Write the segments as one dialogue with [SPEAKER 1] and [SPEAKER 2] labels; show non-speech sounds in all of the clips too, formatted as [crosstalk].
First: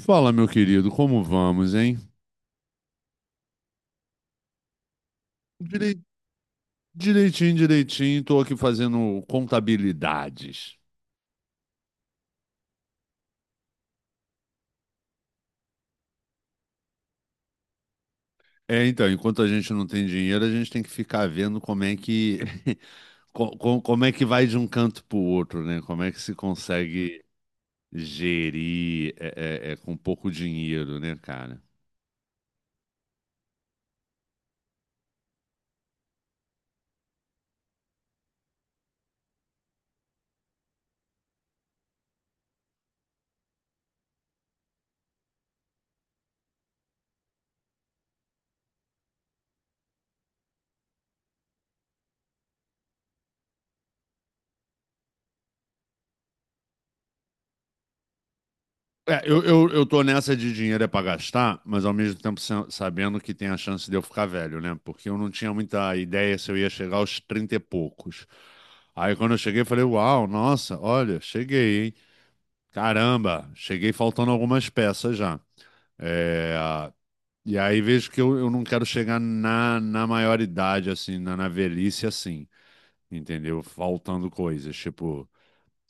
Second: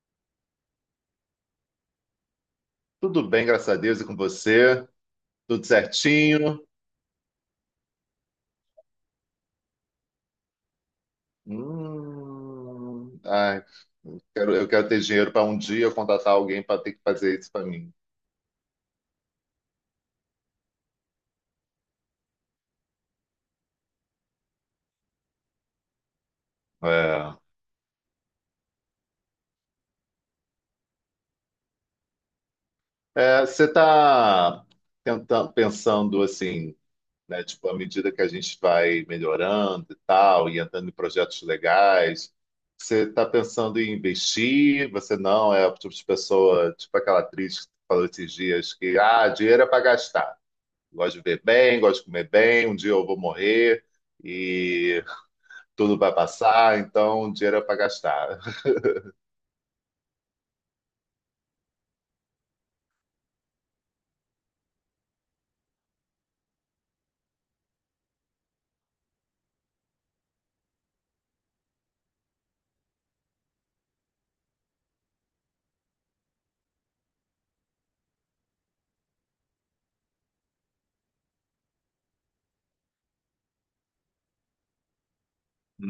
[SPEAKER 1] Fala, meu querido, como vamos, hein?
[SPEAKER 2] Tudo bem, graças a Deus, e com você? Tudo
[SPEAKER 1] Direi-
[SPEAKER 2] certinho?
[SPEAKER 1] Direitinho, direitinho, tô aqui fazendo contabilidades.
[SPEAKER 2] Ai, eu quero ter dinheiro para um dia contratar alguém para ter que fazer isso para mim.
[SPEAKER 1] É, então, enquanto a gente não tem dinheiro, a gente tem que ficar vendo como é que [laughs] como é que vai de um canto para o outro, né? Como é que se consegue
[SPEAKER 2] É.
[SPEAKER 1] gerir com pouco dinheiro, né, cara?
[SPEAKER 2] É, você está pensando assim, né? Tipo, à medida que a gente vai melhorando e tal, e entrando em projetos legais, você está pensando em investir? Você não é o tipo de pessoa, tipo aquela atriz que falou esses dias que, ah, dinheiro é para gastar. Gosto de ver bem, gosto de comer bem. Um dia eu vou morrer e tudo vai passar, então dinheiro é para gastar.
[SPEAKER 1] É, eu tô nessa de dinheiro é pra gastar, mas ao mesmo tempo sabendo que tem a chance de eu ficar velho, né? Porque eu não tinha muita ideia se eu ia chegar aos 30 e poucos. Aí quando eu cheguei, eu falei, uau, nossa, olha, cheguei, hein? Caramba, cheguei faltando algumas peças já. É, e aí vejo que eu não quero chegar na maioridade, assim, na velhice, assim, entendeu? Faltando coisas, tipo...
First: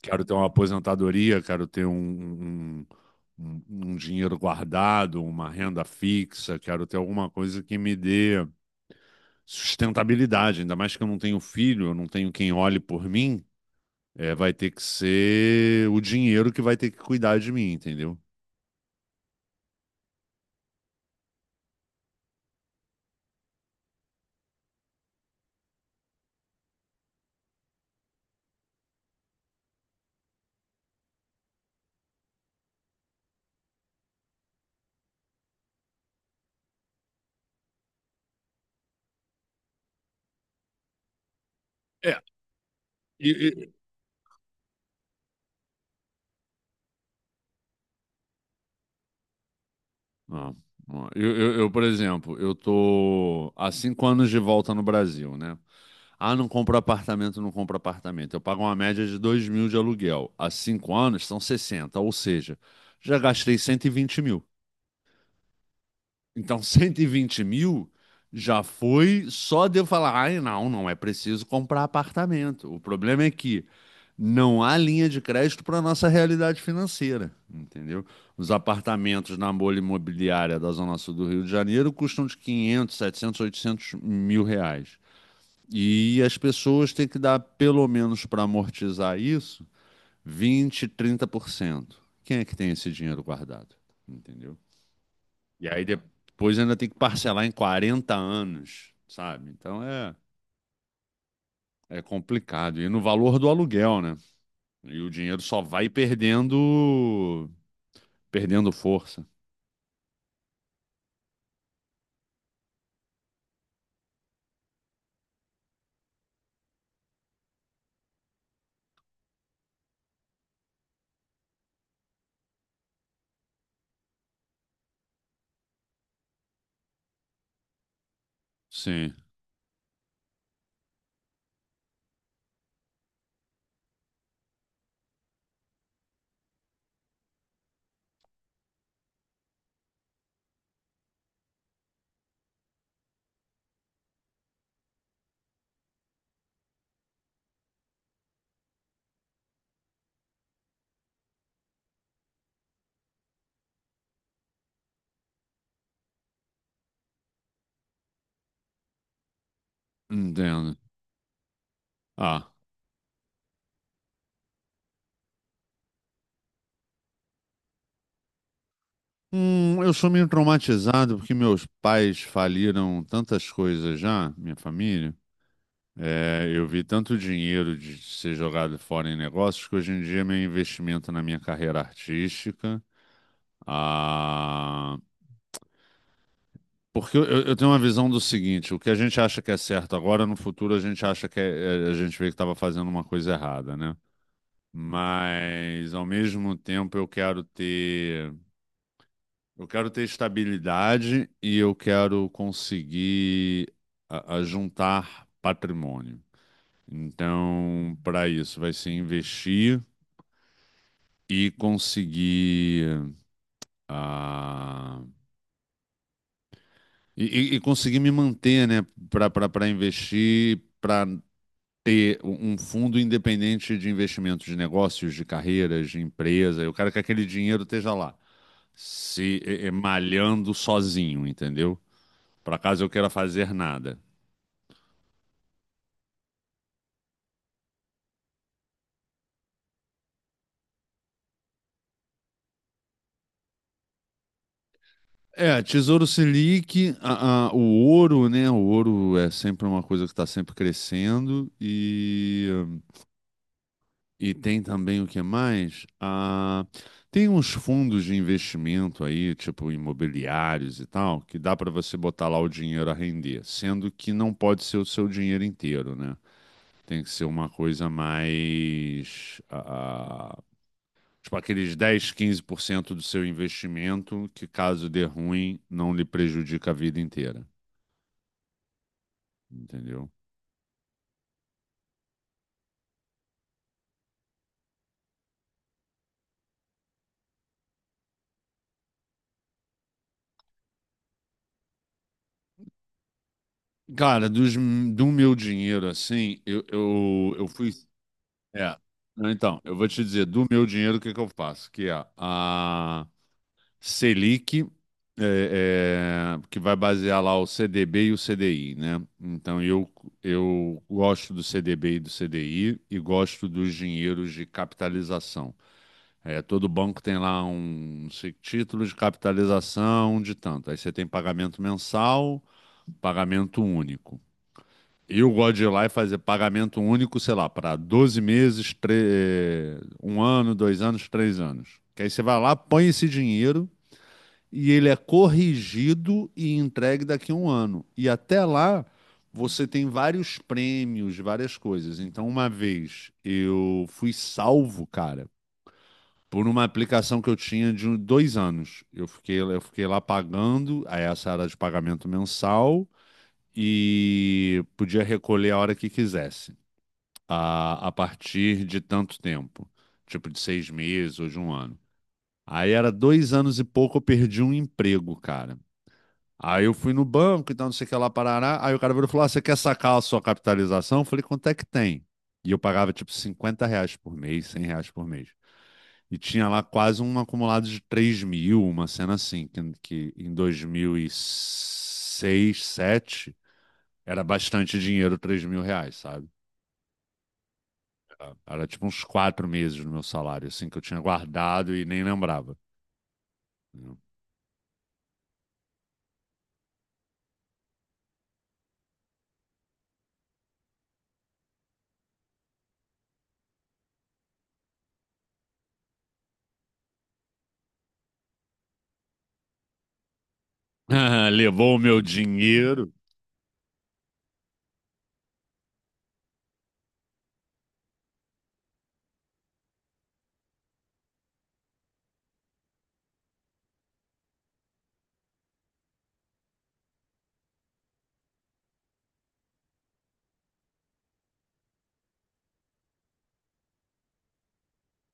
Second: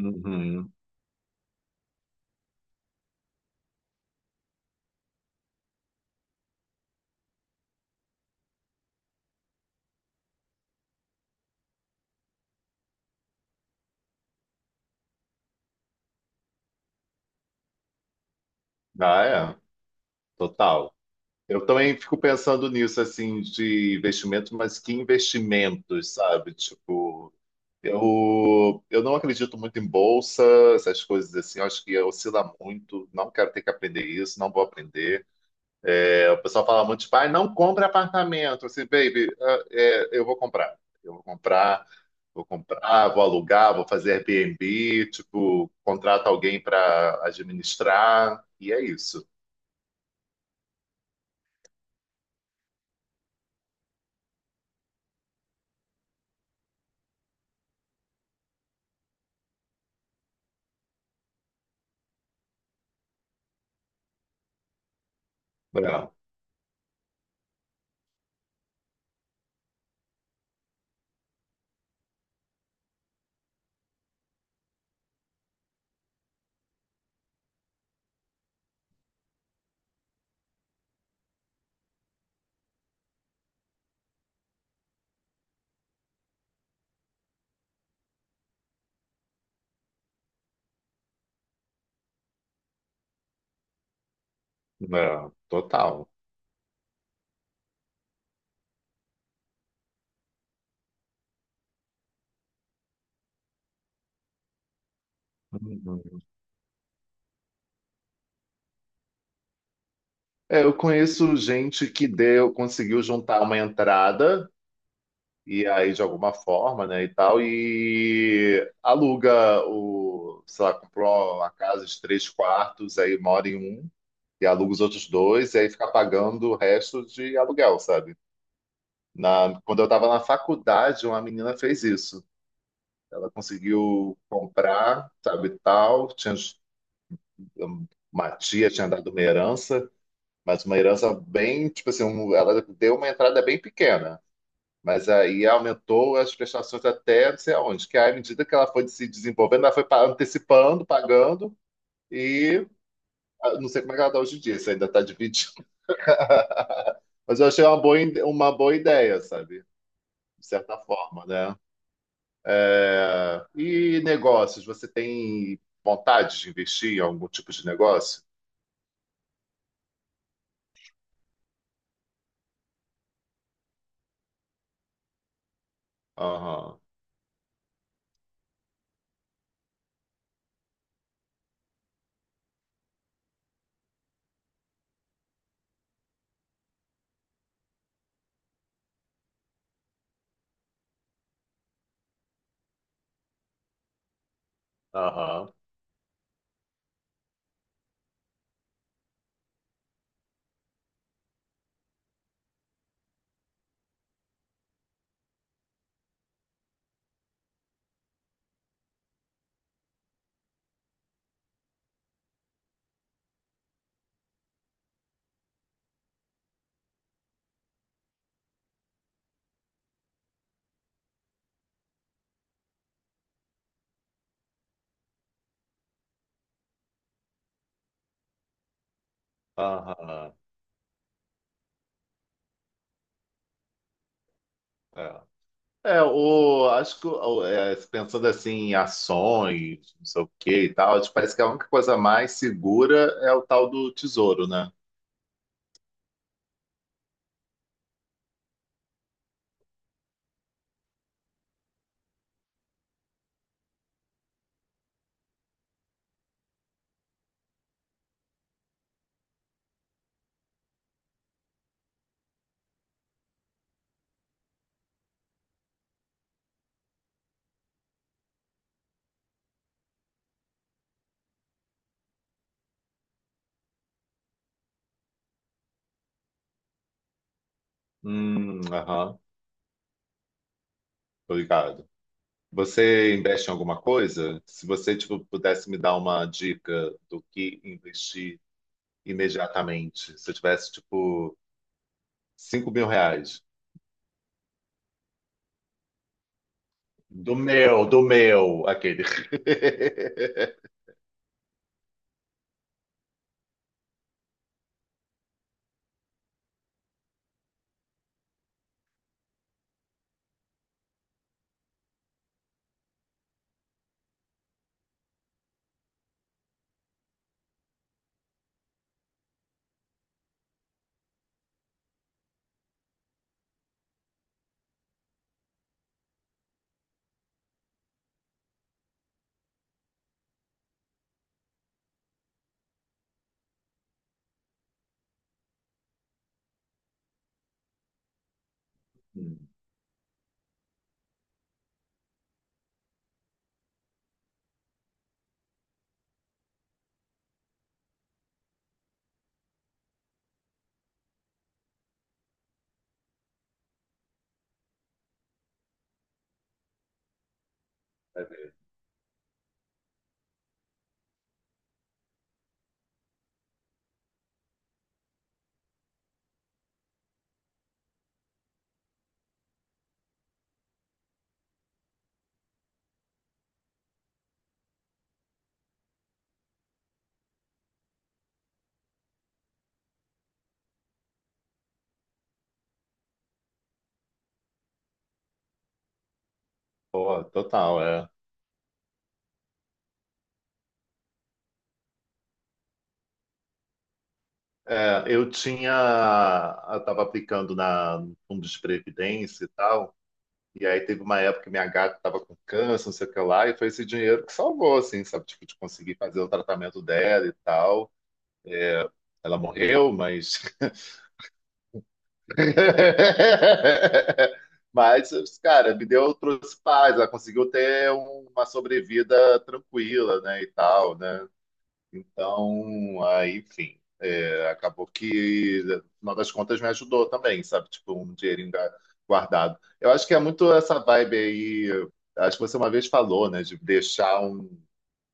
[SPEAKER 1] Quero ter uma
[SPEAKER 2] [laughs]
[SPEAKER 1] aposentadoria, quero ter um, um- um dinheiro guardado, uma renda fixa, quero ter alguma coisa que me dê sustentabilidade. Ainda mais que eu não tenho filho, eu não tenho quem olhe por mim. É, vai ter que ser o dinheiro que vai ter que cuidar de mim, entendeu?
[SPEAKER 2] Ah, é, total. Eu também fico pensando nisso, assim, de investimento, mas que investimentos, sabe? Tipo, eu não acredito muito em bolsa, essas coisas assim, eu acho que oscila muito, não quero ter que aprender isso, não vou aprender. É, o pessoal fala muito, tipo, ah, não compra apartamento. Assim, baby, ah, é, eu vou comprar. Eu vou comprar,
[SPEAKER 1] É,
[SPEAKER 2] vou comprar, vou
[SPEAKER 1] e, e-
[SPEAKER 2] alugar, vou fazer Airbnb, tipo, contrato alguém para administrar, e é isso.
[SPEAKER 1] ah, eu, por exemplo, eu tô há cinco anos de volta no Brasil, né? Ah, não compro apartamento, não compro apartamento. Eu pago uma média de 2 mil de aluguel. Há cinco anos são 60, ou seja, já gastei 120 mil.
[SPEAKER 2] Não,
[SPEAKER 1] Então, [laughs] 120 mil já foi só de eu falar: ai, não, não é preciso comprar apartamento. O problema é que não há linha de crédito para a nossa realidade financeira, entendeu? Os apartamentos na bolha imobiliária da Zona Sul do Rio de Janeiro custam de 500, 700, 800 mil reais. E as pessoas têm que dar, pelo menos para amortizar isso, vinte trinta por cento. Quem é que tem esse dinheiro guardado? Entendeu?
[SPEAKER 2] não,
[SPEAKER 1] E aí
[SPEAKER 2] total.
[SPEAKER 1] depois ainda tem que parcelar em 40 anos, sabe? Então é, é complicado. E no valor do aluguel, né? E o dinheiro só vai
[SPEAKER 2] Uhum.
[SPEAKER 1] perdendo, perdendo força.
[SPEAKER 2] É, eu conheço gente que deu, conseguiu juntar uma entrada, e aí de alguma forma, né, e tal, e aluga o, sei lá, comprou uma casa de três quartos, aí mora em um e aluga os outros dois, e aí fica pagando o resto de aluguel, sabe?
[SPEAKER 1] Sim,
[SPEAKER 2] Na, quando eu estava na faculdade, uma menina fez isso. Ela conseguiu comprar, sabe, tal. Tinha, uma tia tinha dado uma herança, mas uma herança bem, tipo assim, um- ela deu uma entrada bem pequena. Mas aí aumentou as prestações até não sei aonde, que aí, à medida que ela foi se desenvolvendo, ela foi pa- antecipando, pagando, e ah, não sei como é que ela está hoje em dia, se ainda está dividindo. [laughs] Mas eu achei uma boa, ide- uma boa ideia, sabe? De
[SPEAKER 1] entendo.
[SPEAKER 2] certa forma, né?
[SPEAKER 1] Ah.
[SPEAKER 2] É, e negócios, você tem vontade de investir em algum tipo de negócio?
[SPEAKER 1] Eu sou meio traumatizado porque meus pais faliram tantas coisas já, minha família. É, eu
[SPEAKER 2] Aham,
[SPEAKER 1] vi tanto dinheiro de ser jogado fora em negócios que hoje em dia meu investimento na minha carreira artística. Ah, porque eu tenho uma visão do seguinte: o que a gente acha que é certo agora, no futuro a gente acha que a gente vê que estava fazendo uma coisa errada, né?
[SPEAKER 2] aham,
[SPEAKER 1] Mas ao mesmo tempo eu quero ter estabilidade e eu quero conseguir a juntar patrimônio. Então, para isso, vai ser investir e conseguir ah, e conseguir me manter, né, para investir, para ter um fundo independente de investimentos de negócios, de carreiras, de empresa. Eu quero que aquele dinheiro esteja lá, se
[SPEAKER 2] aham.
[SPEAKER 1] malhando sozinho, entendeu? Para caso eu queira fazer nada.
[SPEAKER 2] É, é, o, acho que o- é, pensando assim em ações, não sei o que e tal, acho que parece que a única coisa mais segura é o tal do tesouro, né?
[SPEAKER 1] É, Tesouro Selic, o ouro, né? O ouro é sempre uma coisa que está sempre crescendo. E tem também o que mais? Ah, tem uns fundos de investimento aí, tipo imobiliários e tal, que dá para você botar lá o dinheiro a render, sendo que não pode ser o seu dinheiro inteiro, né? Tem que ser uma coisa mais, ah, tipo aqueles dez quinze por cento do seu investimento, que caso dê ruim, não lhe prejudica a vida inteira,
[SPEAKER 2] Aham,
[SPEAKER 1] entendeu?
[SPEAKER 2] obrigado. Você investe em alguma coisa? Se você, tipo, pudesse me dar uma dica do que investir imediatamente, se eu tivesse, tipo, R$ 5.000.
[SPEAKER 1] Cara, do meu dinheiro, assim,
[SPEAKER 2] Do
[SPEAKER 1] eu fui.
[SPEAKER 2] meu, do meu,
[SPEAKER 1] É.
[SPEAKER 2] aquele. [laughs]
[SPEAKER 1] Então, eu vou te dizer, do meu dinheiro, o que que eu faço? Que é a Selic, que vai basear lá o CDB e o CDI, né? Então, eu gosto do CDB e do CDI e gosto dos dinheiros de capitalização. É, todo banco tem lá um título de capitalização de tanto. Aí você tem pagamento mensal, pagamento único. E eu gosto de ir lá e fazer pagamento único, sei lá, para 12 meses, um ano, dois anos, três anos. Que aí você vai lá, põe esse dinheiro e ele é corrigido e entregue daqui a um ano. E até lá
[SPEAKER 2] Hum,
[SPEAKER 1] você tem vários prêmios, várias coisas. Então, uma vez eu fui salvo, cara, por uma aplicação que eu tinha de dois anos. Eu fiquei lá pagando, aí essa era de pagamento mensal e podia recolher a hora que quisesse a partir de tanto tempo, tipo de seis meses ou de um ano. Aí era dois anos e pouco, eu perdi um emprego, cara. Aí eu fui no banco e tal, não sei o que lá, parará. Aí o cara virou e falou: ah, você quer sacar a sua capitalização? Eu falei: quanto é que tem? E eu pagava tipo 50 reais por mês, 100 reais por mês. E tinha lá quase um acumulado de 3 mil, uma cena assim, que em 2006, sete era bastante dinheiro, 3 mil reais, sabe?
[SPEAKER 2] pô, total, é.
[SPEAKER 1] Era tipo uns quatro meses no meu salário, assim, que eu tinha guardado e nem lembrava.
[SPEAKER 2] É, eu tinha, eu tava aplicando na, no fundo de previdência e tal, e aí teve uma época que minha gata tava com câncer, não sei o que lá, e foi esse dinheiro que salvou, assim, sabe, tipo, de conseguir fazer o tratamento dela e tal. Ela morreu, mas
[SPEAKER 1] [laughs] Levou o meu dinheiro.
[SPEAKER 2] [laughs] mas, cara, me deu, trouxe paz, ela conseguiu ter uma sobrevida tranquila, né, e tal, né? Então, aí, enfim, é, acabou que, no final das contas, me ajudou também, sabe? Tipo, um dinheirinho ga- guardado. Eu acho que é muito essa vibe aí, acho que você uma vez falou, né, de deixar um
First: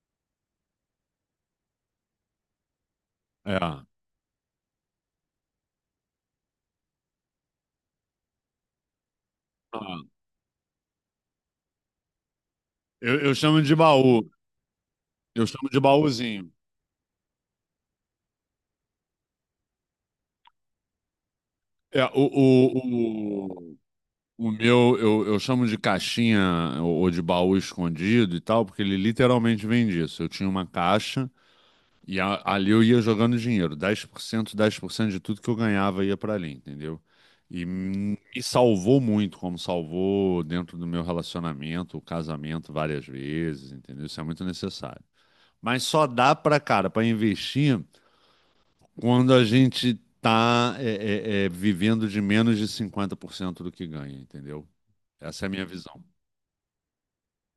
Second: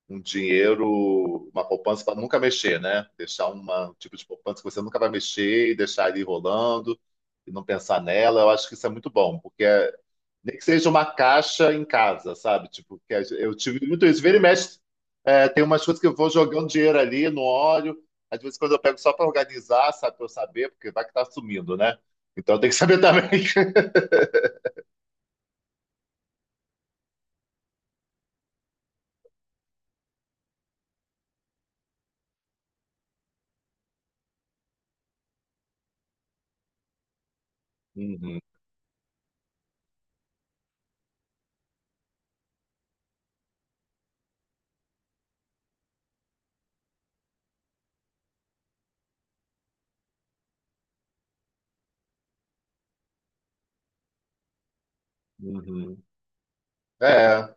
[SPEAKER 2] dinheiro, uma poupança para nunca mexer, né? Deixar
[SPEAKER 1] É.
[SPEAKER 2] uma- um tipo de poupança que você nunca vai mexer e deixar ele rolando e não pensar nela. Eu acho que isso é muito bom, porque é-
[SPEAKER 1] Ah,
[SPEAKER 2] nem que seja uma caixa em casa, sabe? Tipo, que a
[SPEAKER 1] Eu
[SPEAKER 2] gen- eu
[SPEAKER 1] chamo de
[SPEAKER 2] tive muito isso.
[SPEAKER 1] baú.
[SPEAKER 2] Vira e mexe,
[SPEAKER 1] Eu
[SPEAKER 2] é, tem
[SPEAKER 1] chamo de
[SPEAKER 2] umas coisas que eu vou
[SPEAKER 1] baúzinho.
[SPEAKER 2] jogando dinheiro ali, não olho. Às vezes, quando eu pego só para organizar, sabe? Para eu saber, porque vai que tá sumindo, né?
[SPEAKER 1] É,
[SPEAKER 2] Então, tem que saber também. [laughs]
[SPEAKER 1] o meu, eu chamo de caixinha ou de baú escondido e tal, porque ele literalmente vem disso. Eu tinha uma caixa. E ali eu ia jogando dinheiro, dez por cento de tudo que eu ganhava ia para ali, entendeu? E me
[SPEAKER 2] Uhum,
[SPEAKER 1] salvou muito, como salvou dentro do meu relacionamento, o casamento várias vezes, entendeu? Isso é muito necessário. Mas só dá para, cara, para investir quando a gente tá vivendo de menos de 50% do que ganha, entendeu? Essa é a minha
[SPEAKER 2] uhum.
[SPEAKER 1] visão.
[SPEAKER 2] É.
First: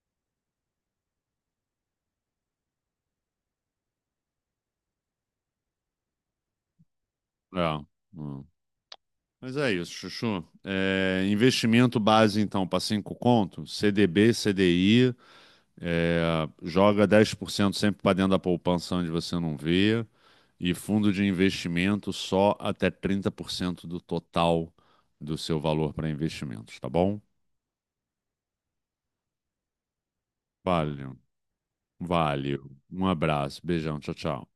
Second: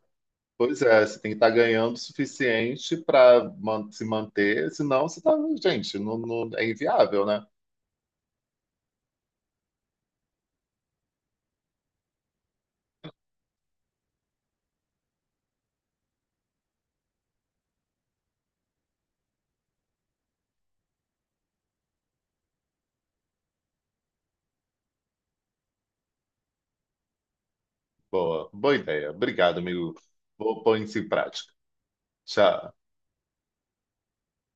[SPEAKER 2] Pois é, você tem que estar ganhando o suficiente para se manter, senão você tá, gente, não, não- é inviável, né?
[SPEAKER 1] É. Hum. Mas é isso, Chuchu. É, investimento base, então, para cinco conto, CDB, CDI. É, joga 10% sempre para dentro da poupança onde você não vê, e fundo de investimento só até 30% do total do seu valor para investimentos, tá bom?
[SPEAKER 2] Boa, boa ideia. Obrigado, amigo. Vou pôr isso em
[SPEAKER 1] Valeu,
[SPEAKER 2] prática.
[SPEAKER 1] valeu.
[SPEAKER 2] Tchau.
[SPEAKER 1] Um abraço, beijão, tchau, tchau.